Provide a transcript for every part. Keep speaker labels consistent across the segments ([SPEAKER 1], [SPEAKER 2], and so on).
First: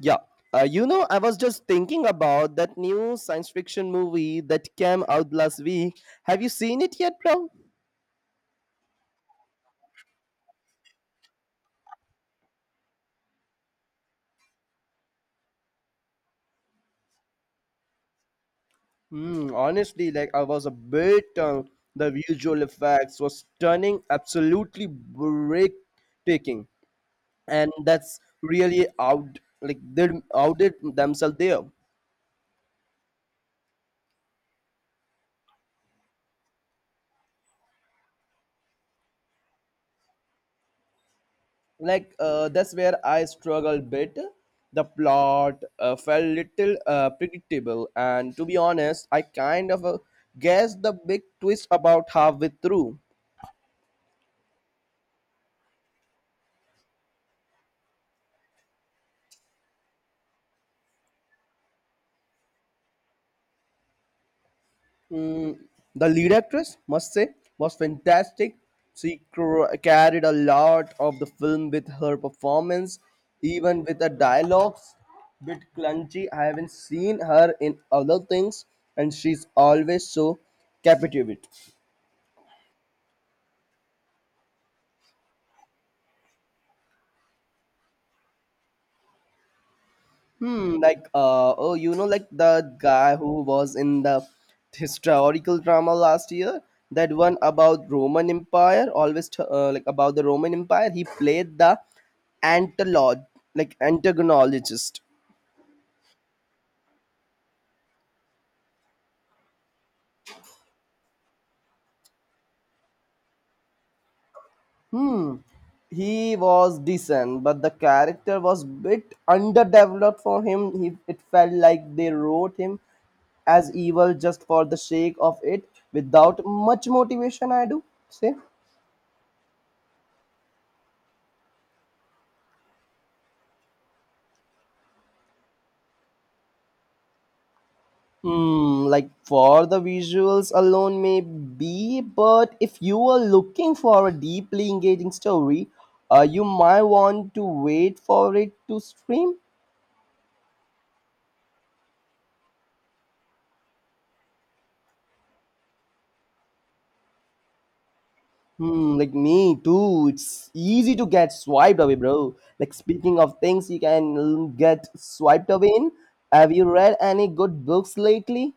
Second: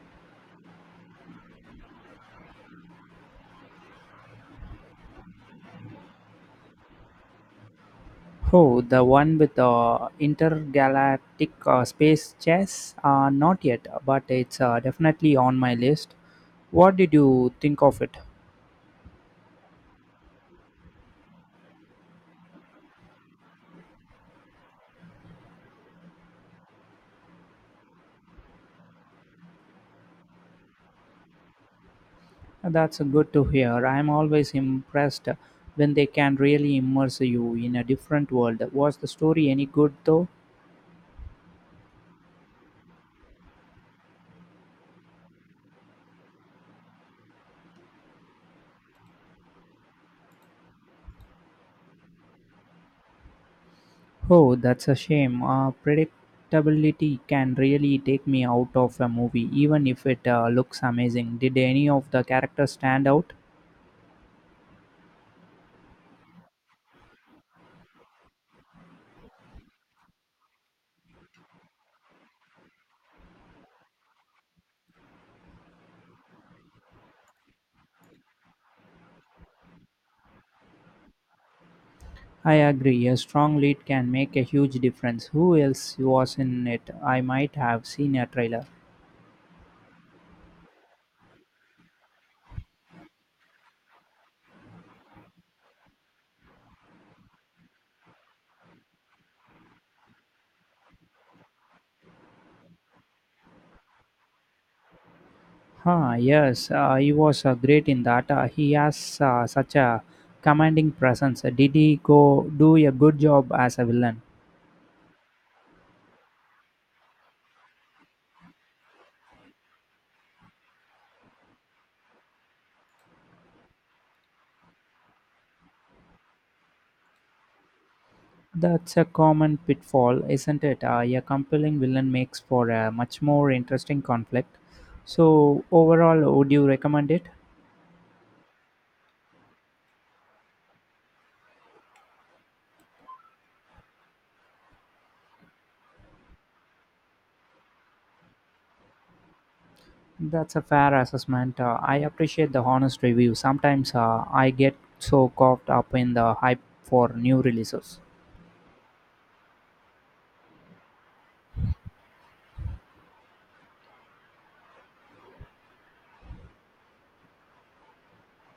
[SPEAKER 1] Yeah. I was just thinking about that new science fiction movie that came out last week. Have you seen it yet, bro?
[SPEAKER 2] Oh, the one with the intergalactic space chess? Not yet, but it's definitely on my list. What did you think of it?
[SPEAKER 1] Hmm, honestly, like I was a bit. The visual effects was stunning, absolutely breathtaking, and that's really out like they outdid themselves there.
[SPEAKER 2] That's good to hear. I'm always impressed when they can really immerse you in a different world. Was the story any good though?
[SPEAKER 1] Like that's where I struggle bit. The plot felt little predictable, and to be honest I kind of guessed the big twist about halfway through.
[SPEAKER 2] Oh, that's a shame. Predictability can really take me out of a movie, even if it looks amazing. Did any of the characters stand out?
[SPEAKER 1] Mm, the lead actress, must say, was fantastic. She carried a lot of the film with her performance, even with the dialogues bit clunky. I haven't seen her in other things, and she's always so captivating.
[SPEAKER 2] I agree, a strong lead can make a huge difference. Who else was in it? I might have seen a trailer.
[SPEAKER 1] Like the guy who was in the historical drama last year, that one about Roman Empire, always like about the Roman Empire. He played the antilog, like antagonologist.
[SPEAKER 2] Huh, yes, he was great in that. He has such a commanding presence. Did he go do a good job as a villain?
[SPEAKER 1] Hmm. He was decent, but the character was bit underdeveloped for him. He It felt like they wrote him as evil just for the sake of it, without much motivation, I do say.
[SPEAKER 2] That's a common pitfall, isn't it? A compelling villain makes for a much more interesting conflict. So, overall, would you recommend it?
[SPEAKER 1] Hmm, like for the visuals alone, maybe, but if you are looking for a deeply engaging story, you might want to wait for it to stream.
[SPEAKER 2] That's a fair assessment. I appreciate the honest review. Sometimes I get so caught up in the hype for new releases.
[SPEAKER 1] Hmm, like me too. It's easy to get swiped away, bro. Like speaking of things you can get swiped away in, have you read any good books lately?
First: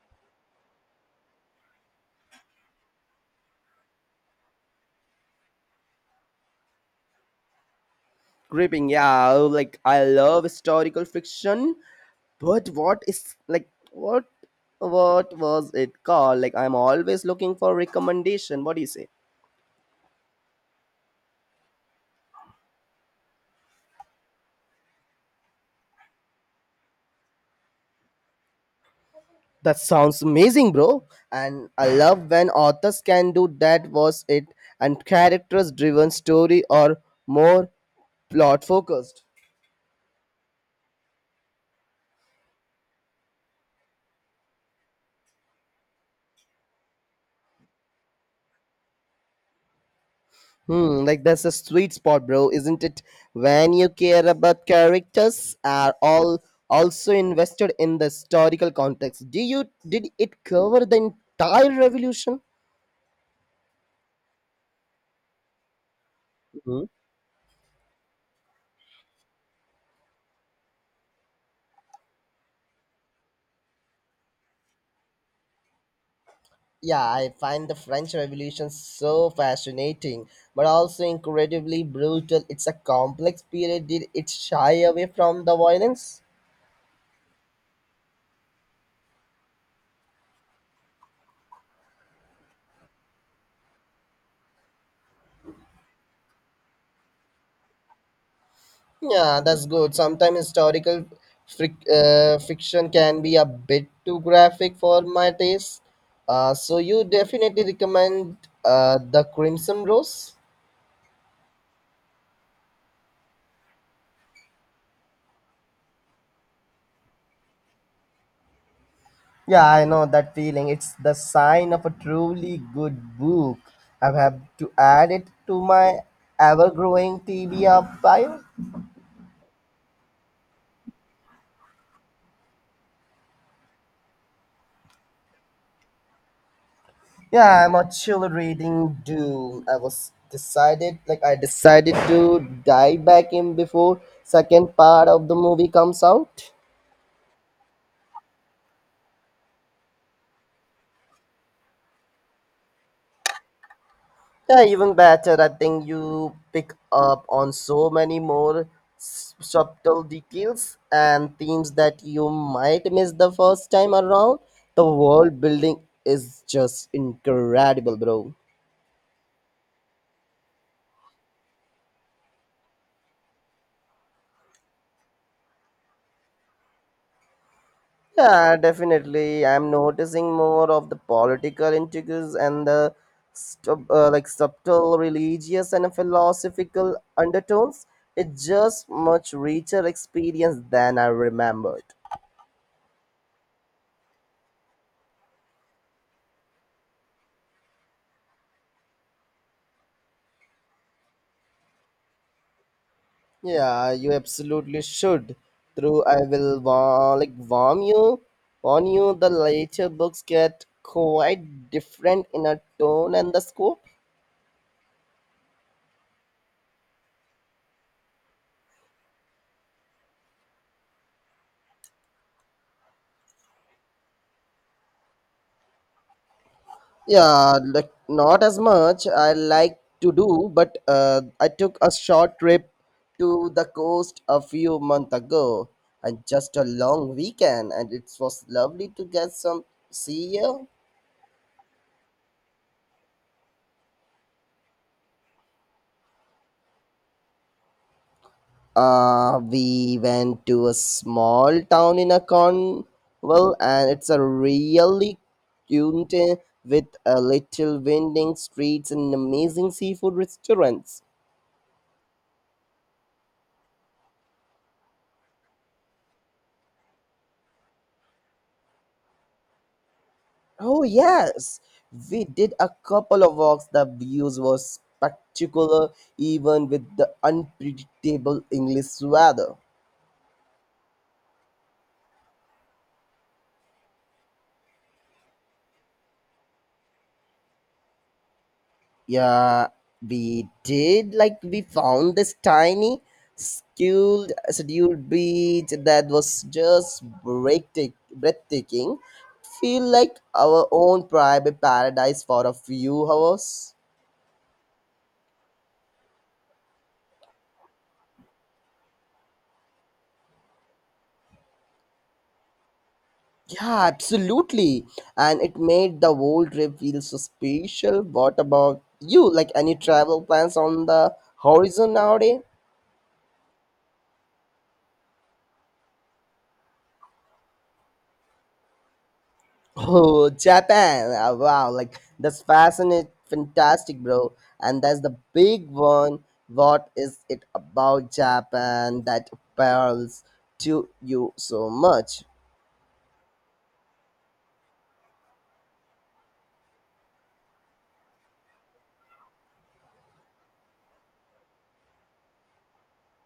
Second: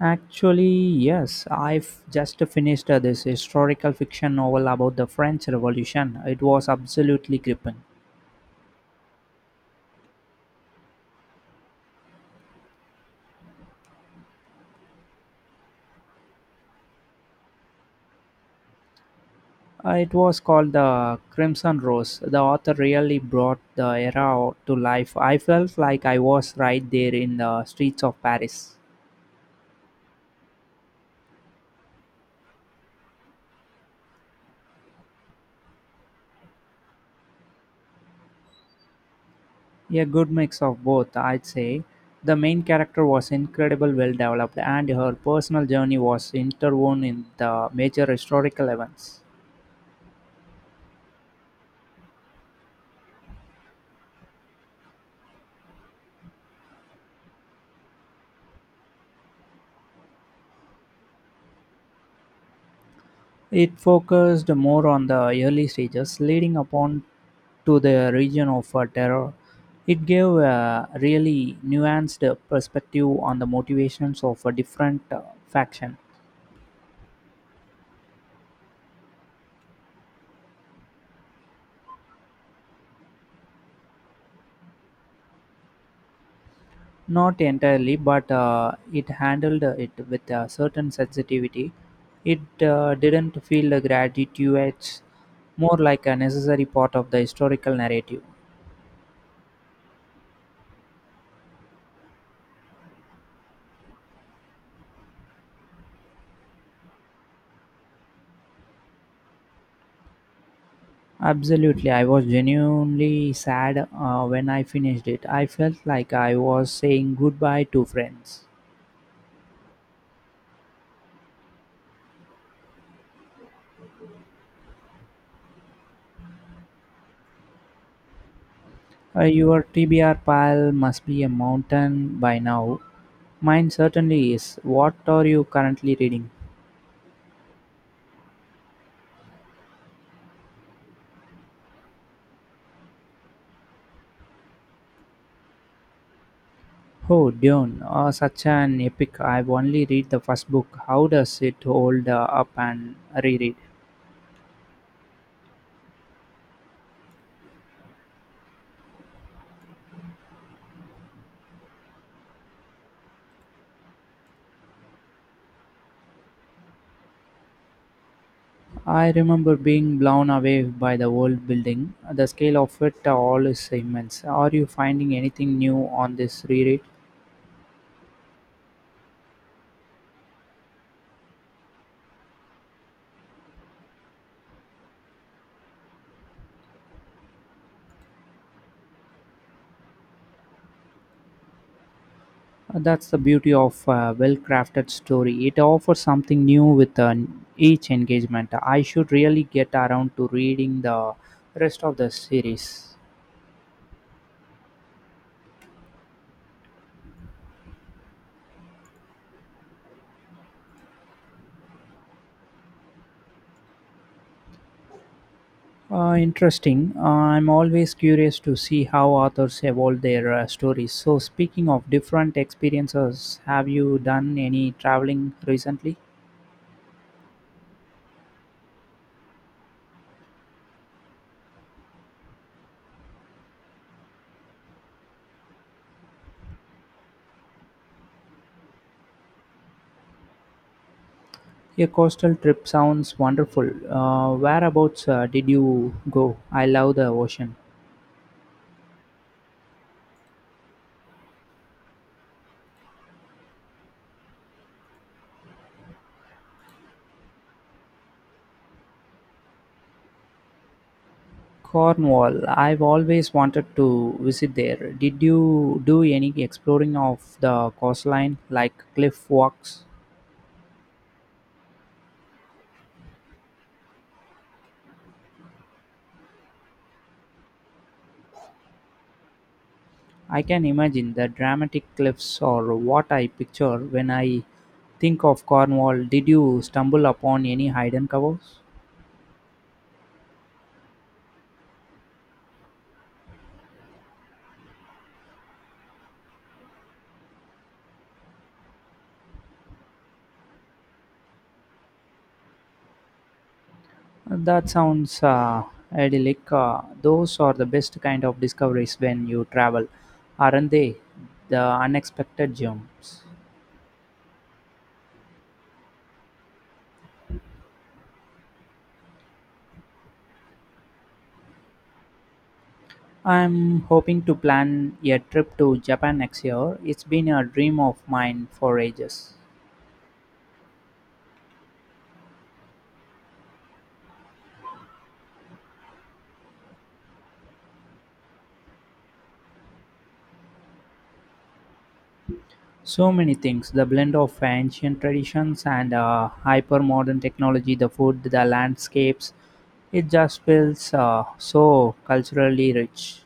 [SPEAKER 2] Actually, yes, I've just finished this historical fiction novel about the French Revolution. It was absolutely gripping.
[SPEAKER 1] Gripping, yeah. Oh, like I love historical fiction, but what is like what was it called? Like I'm always looking for recommendation. What do you say?
[SPEAKER 2] It was called The Crimson Rose. The author really brought the era to life. I felt like I was right there in the streets of Paris.
[SPEAKER 1] That sounds amazing, bro, and I love when authors can do that. Was it and characters driven story, or more plot focused?
[SPEAKER 2] A good mix of both, I'd say. The main character was incredibly well developed, and her personal journey was interwoven in the major historical events.
[SPEAKER 1] Hmm, like that's a sweet spot, bro, isn't it? When you care about characters are all also invested in the historical context. Do you Did it cover the entire revolution?
[SPEAKER 2] It focused more on the early stages, leading
[SPEAKER 1] Mhm.
[SPEAKER 2] upon to the region of terror. It gave a really nuanced perspective on the motivations of a different faction.
[SPEAKER 1] Yeah, I find the French Revolution so fascinating, but also incredibly brutal. It's a complex period. Did it shy away from the violence?
[SPEAKER 2] Not entirely, but it handled it with a certain sensitivity. It didn't feel gratuitous, more like a necessary part of the historical narrative.
[SPEAKER 1] Yeah, that's good. Sometimes historical fiction can be a bit too graphic for my taste. So you definitely recommend The Crimson Rose?
[SPEAKER 2] Absolutely, I was genuinely sad when I finished it. I felt like I was saying goodbye to friends.
[SPEAKER 1] Yeah, I know that feeling. It's the sign of a truly good book. I have to add it to my ever growing TBR pile.
[SPEAKER 2] Your TBR pile must be a mountain by now. Mine certainly is. What are you currently reading?
[SPEAKER 1] Yeah, I'm actually reading Dune. I was decided, like, I decided to dive back in before second part of the movie comes out.
[SPEAKER 2] Oh, Dune, such an epic. I've only read the first book. How does it hold up and reread?
[SPEAKER 1] Yeah, even better. I think you pick up on so many more subtle details and themes that you might miss the first time around. The world building is just incredible, bro.
[SPEAKER 2] I remember being blown away by the world building. The scale of it all is immense. Are you finding anything new on this reread?
[SPEAKER 1] Yeah, definitely. I'm noticing more of the political intrigues and the like subtle religious and philosophical undertones. It's just much richer experience than I remembered.
[SPEAKER 2] That's the beauty of a well crafted story. It offers something new with each engagement. I should really get around to reading the rest of the series.
[SPEAKER 1] Yeah, you absolutely should. Through I will warn you. The later books get quite different in a tone and the scope.
[SPEAKER 2] Interesting. I'm always curious to see how authors evolve their stories. So, speaking of different experiences, have you done any traveling recently?
[SPEAKER 1] Yeah, like not as much I like to do, but I took a short trip to the coast a few months ago, and just a long weekend, and it was lovely to get some sea air.
[SPEAKER 2] A coastal trip sounds wonderful. Whereabouts did you go? I love the ocean.
[SPEAKER 1] We went to a small town in a Cornwall, and it's a really cute with a little winding streets and amazing seafood restaurants.
[SPEAKER 2] Cornwall. I've always wanted to visit there. Did you do any exploring of the coastline, like cliff walks?
[SPEAKER 1] Oh, yes. We did a couple of walks. The views were spectacular, even with the unpredictable English weather.
[SPEAKER 2] I can imagine the dramatic cliffs or what I picture when I think of Cornwall. Did you stumble upon any hidden covers?
[SPEAKER 1] Yeah, we did. Like, we found this tiny, scheduled beach that was just breathtaking. Feel like our own private paradise for a few hours.
[SPEAKER 2] That sounds idyllic. Those are the best kind of discoveries when you travel, aren't they? The unexpected gems.
[SPEAKER 1] Yeah, absolutely. And it made the whole trip feel so special. What about you? Like any travel plans on the horizon nowadays?
[SPEAKER 2] I'm hoping to plan a trip to Japan next year. It's been a dream of mine for ages.
[SPEAKER 1] Oh, Japan. Ah, wow, like that's fantastic, bro. And that's the big one. What is it about Japan that appeals to you so much?
[SPEAKER 2] So many things the blend of ancient traditions and hyper modern technology, the food, the landscapes. It just feels so culturally rich.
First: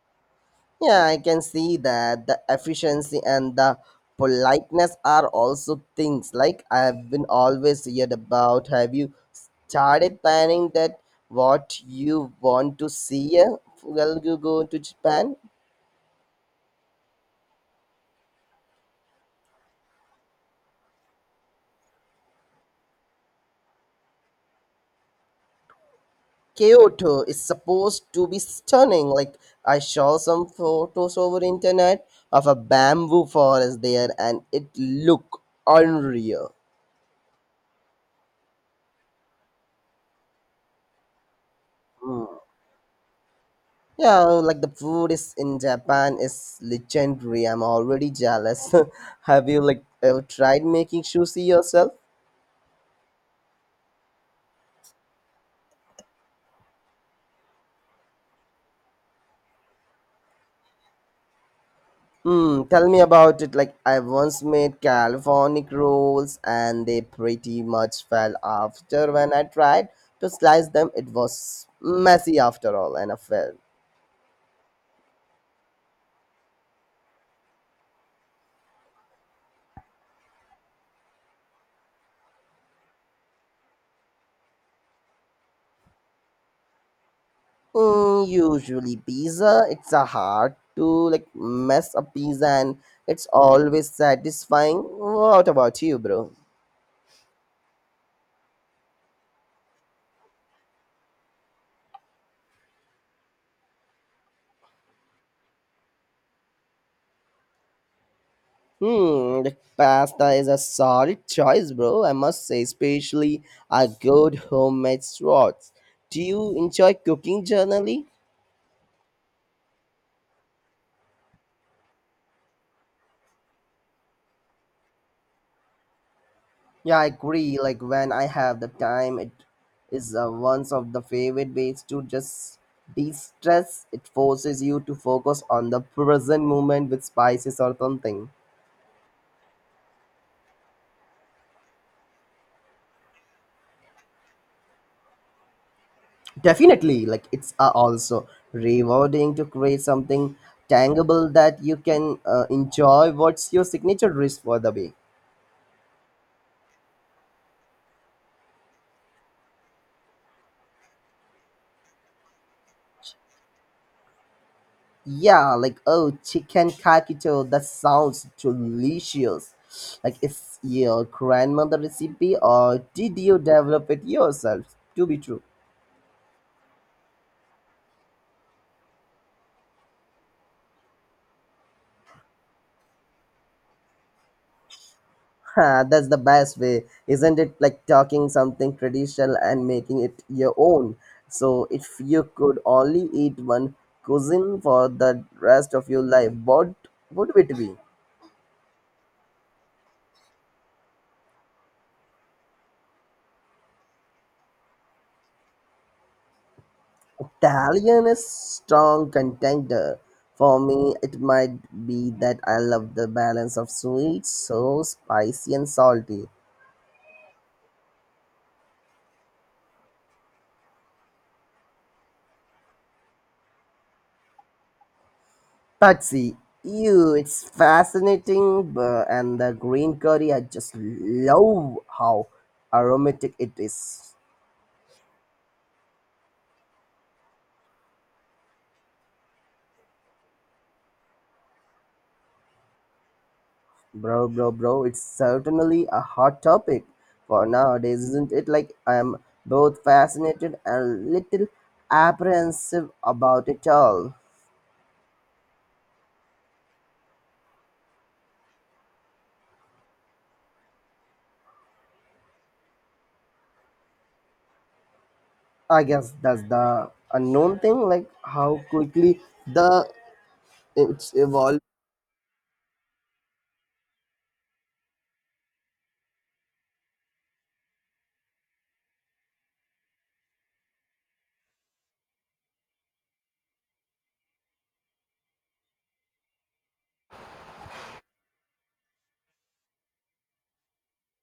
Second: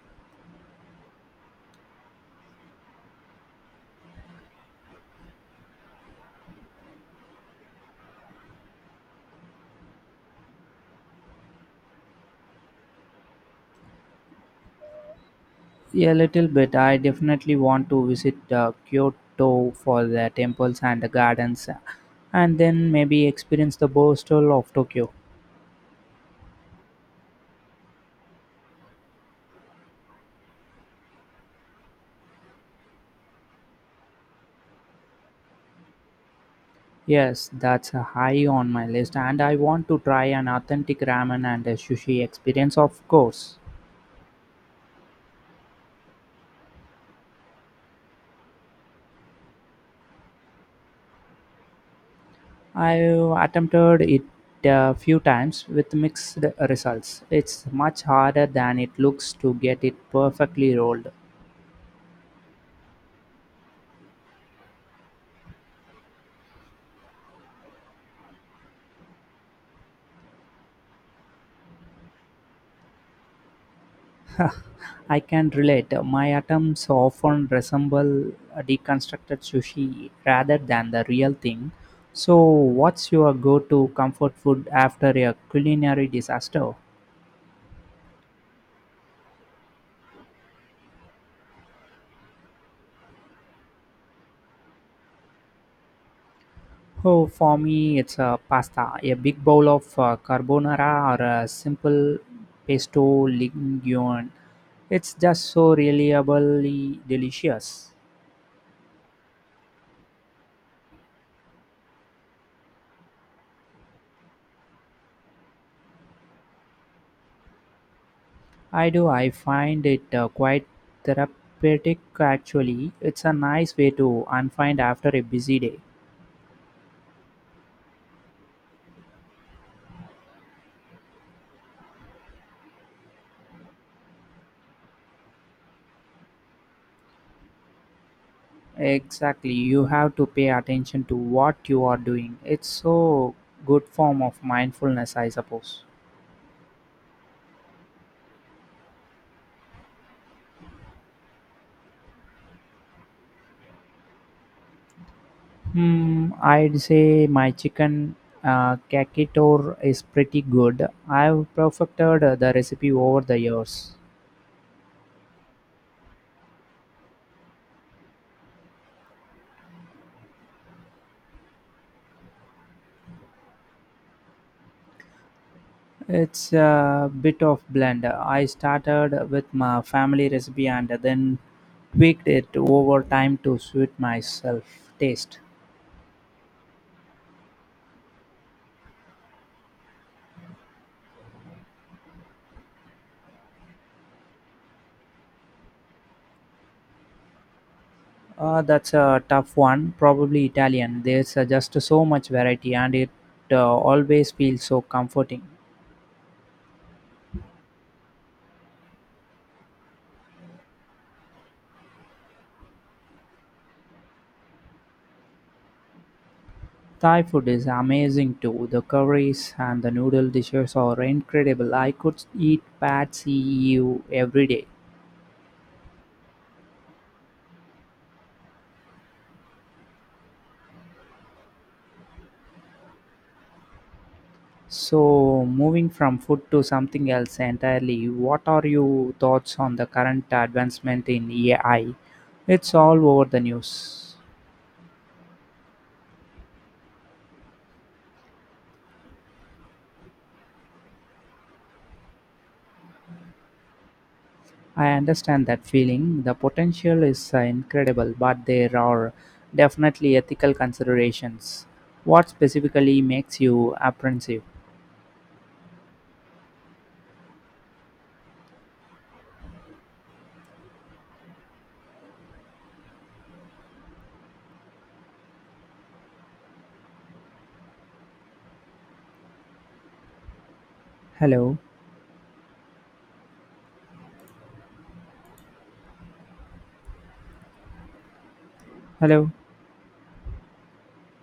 [SPEAKER 1] Yeah, I can see that the efficiency and the politeness are also things like I've been always heard about. Have you started planning that what you want to see Well, you go to Japan?
[SPEAKER 2] A little bit, I definitely want to visit Kyoto for the temples and the gardens, and then maybe experience the Boastal of Tokyo.
[SPEAKER 1] Kyoto is supposed to be stunning. Like I saw some photos over internet of a bamboo forest there, and it looked unreal.
[SPEAKER 2] Yes, that's a high on my list, and I want to try an authentic ramen and a
[SPEAKER 1] Hmm.
[SPEAKER 2] sushi experience, of course.
[SPEAKER 1] Yeah, like the food is in Japan is legendary. I'm already jealous. Have you like ever tried making sushi yourself?
[SPEAKER 2] I've attempted it a few times with mixed results. It's much harder than it looks to get it perfectly rolled.
[SPEAKER 1] Hmm, tell me about it. Like I once made Californic rolls and they pretty much fell after when I tried to slice them. It was messy after all and a fail.
[SPEAKER 2] I can relate. My attempts often resemble a deconstructed sushi rather than the real thing. So, what's your go to comfort food after a culinary disaster?
[SPEAKER 1] Mm, usually pizza. It's a hard to like mess up pizza, and it's always satisfying. What about you, bro?
[SPEAKER 2] Oh, for me, it's a pasta, a big bowl of carbonara or a simple pesto linguine. It's just so reliably delicious.
[SPEAKER 1] Hmm, the pasta is a solid choice, bro, I must say, especially a good homemade sauce. Do you enjoy cooking generally?
[SPEAKER 2] I do, I find it quite therapeutic actually. It's a nice way to unwind after a busy day.
[SPEAKER 1] Yeah, I agree. Like when I have the time, it is one of the favorite ways to just de-stress. It forces you to focus on the present moment with spices or something.
[SPEAKER 2] Exactly, you have to pay attention to what you are doing. It's so good form of mindfulness, I suppose.
[SPEAKER 1] Definitely, like it's also rewarding to create something tangible that you can enjoy. What's your signature dish for the week?
[SPEAKER 2] Hmm, I'd say my chicken cacciatore is pretty good. I've perfected the recipe over the years.
[SPEAKER 1] Yeah, like oh, chicken kakito. That sounds delicious. Like, is your grandmother recipe or did you develop it yourself? To be true,
[SPEAKER 2] It's a bit of blend. I started with my family recipe and then tweaked it over time to suit myself taste.
[SPEAKER 1] huh, that's the best way, isn't it? Like talking something traditional and making it your own. So, if you could only eat one cuisine for the rest of your life, what would it be?
[SPEAKER 2] That's a tough one. Probably Italian. There's just so much variety, and it always feels so comforting.
[SPEAKER 1] Italian is strong contender. For me, it might be that I love the balance of sweet, so spicy and salty.
[SPEAKER 2] Thai food is amazing too. The curries and the noodle dishes are incredible. I could eat Pad See Ew every day.
[SPEAKER 1] Patsy, you, it's bu- and the green curry, I just love how aromatic it is.
[SPEAKER 2] So, moving from food to something else entirely, what are your thoughts on the current advancement in AI? It's all over the news.
[SPEAKER 1] Bro, it's certainly a hot topic for nowadays, isn't it? Like, I'm both fascinated and little apprehensive about it all.
[SPEAKER 2] I understand that feeling. The potential is incredible, but there are definitely ethical considerations. What specifically makes you apprehensive?
[SPEAKER 1] I guess that's the unknown thing, like how quickly the it's evolving.
[SPEAKER 2] Hello, hello,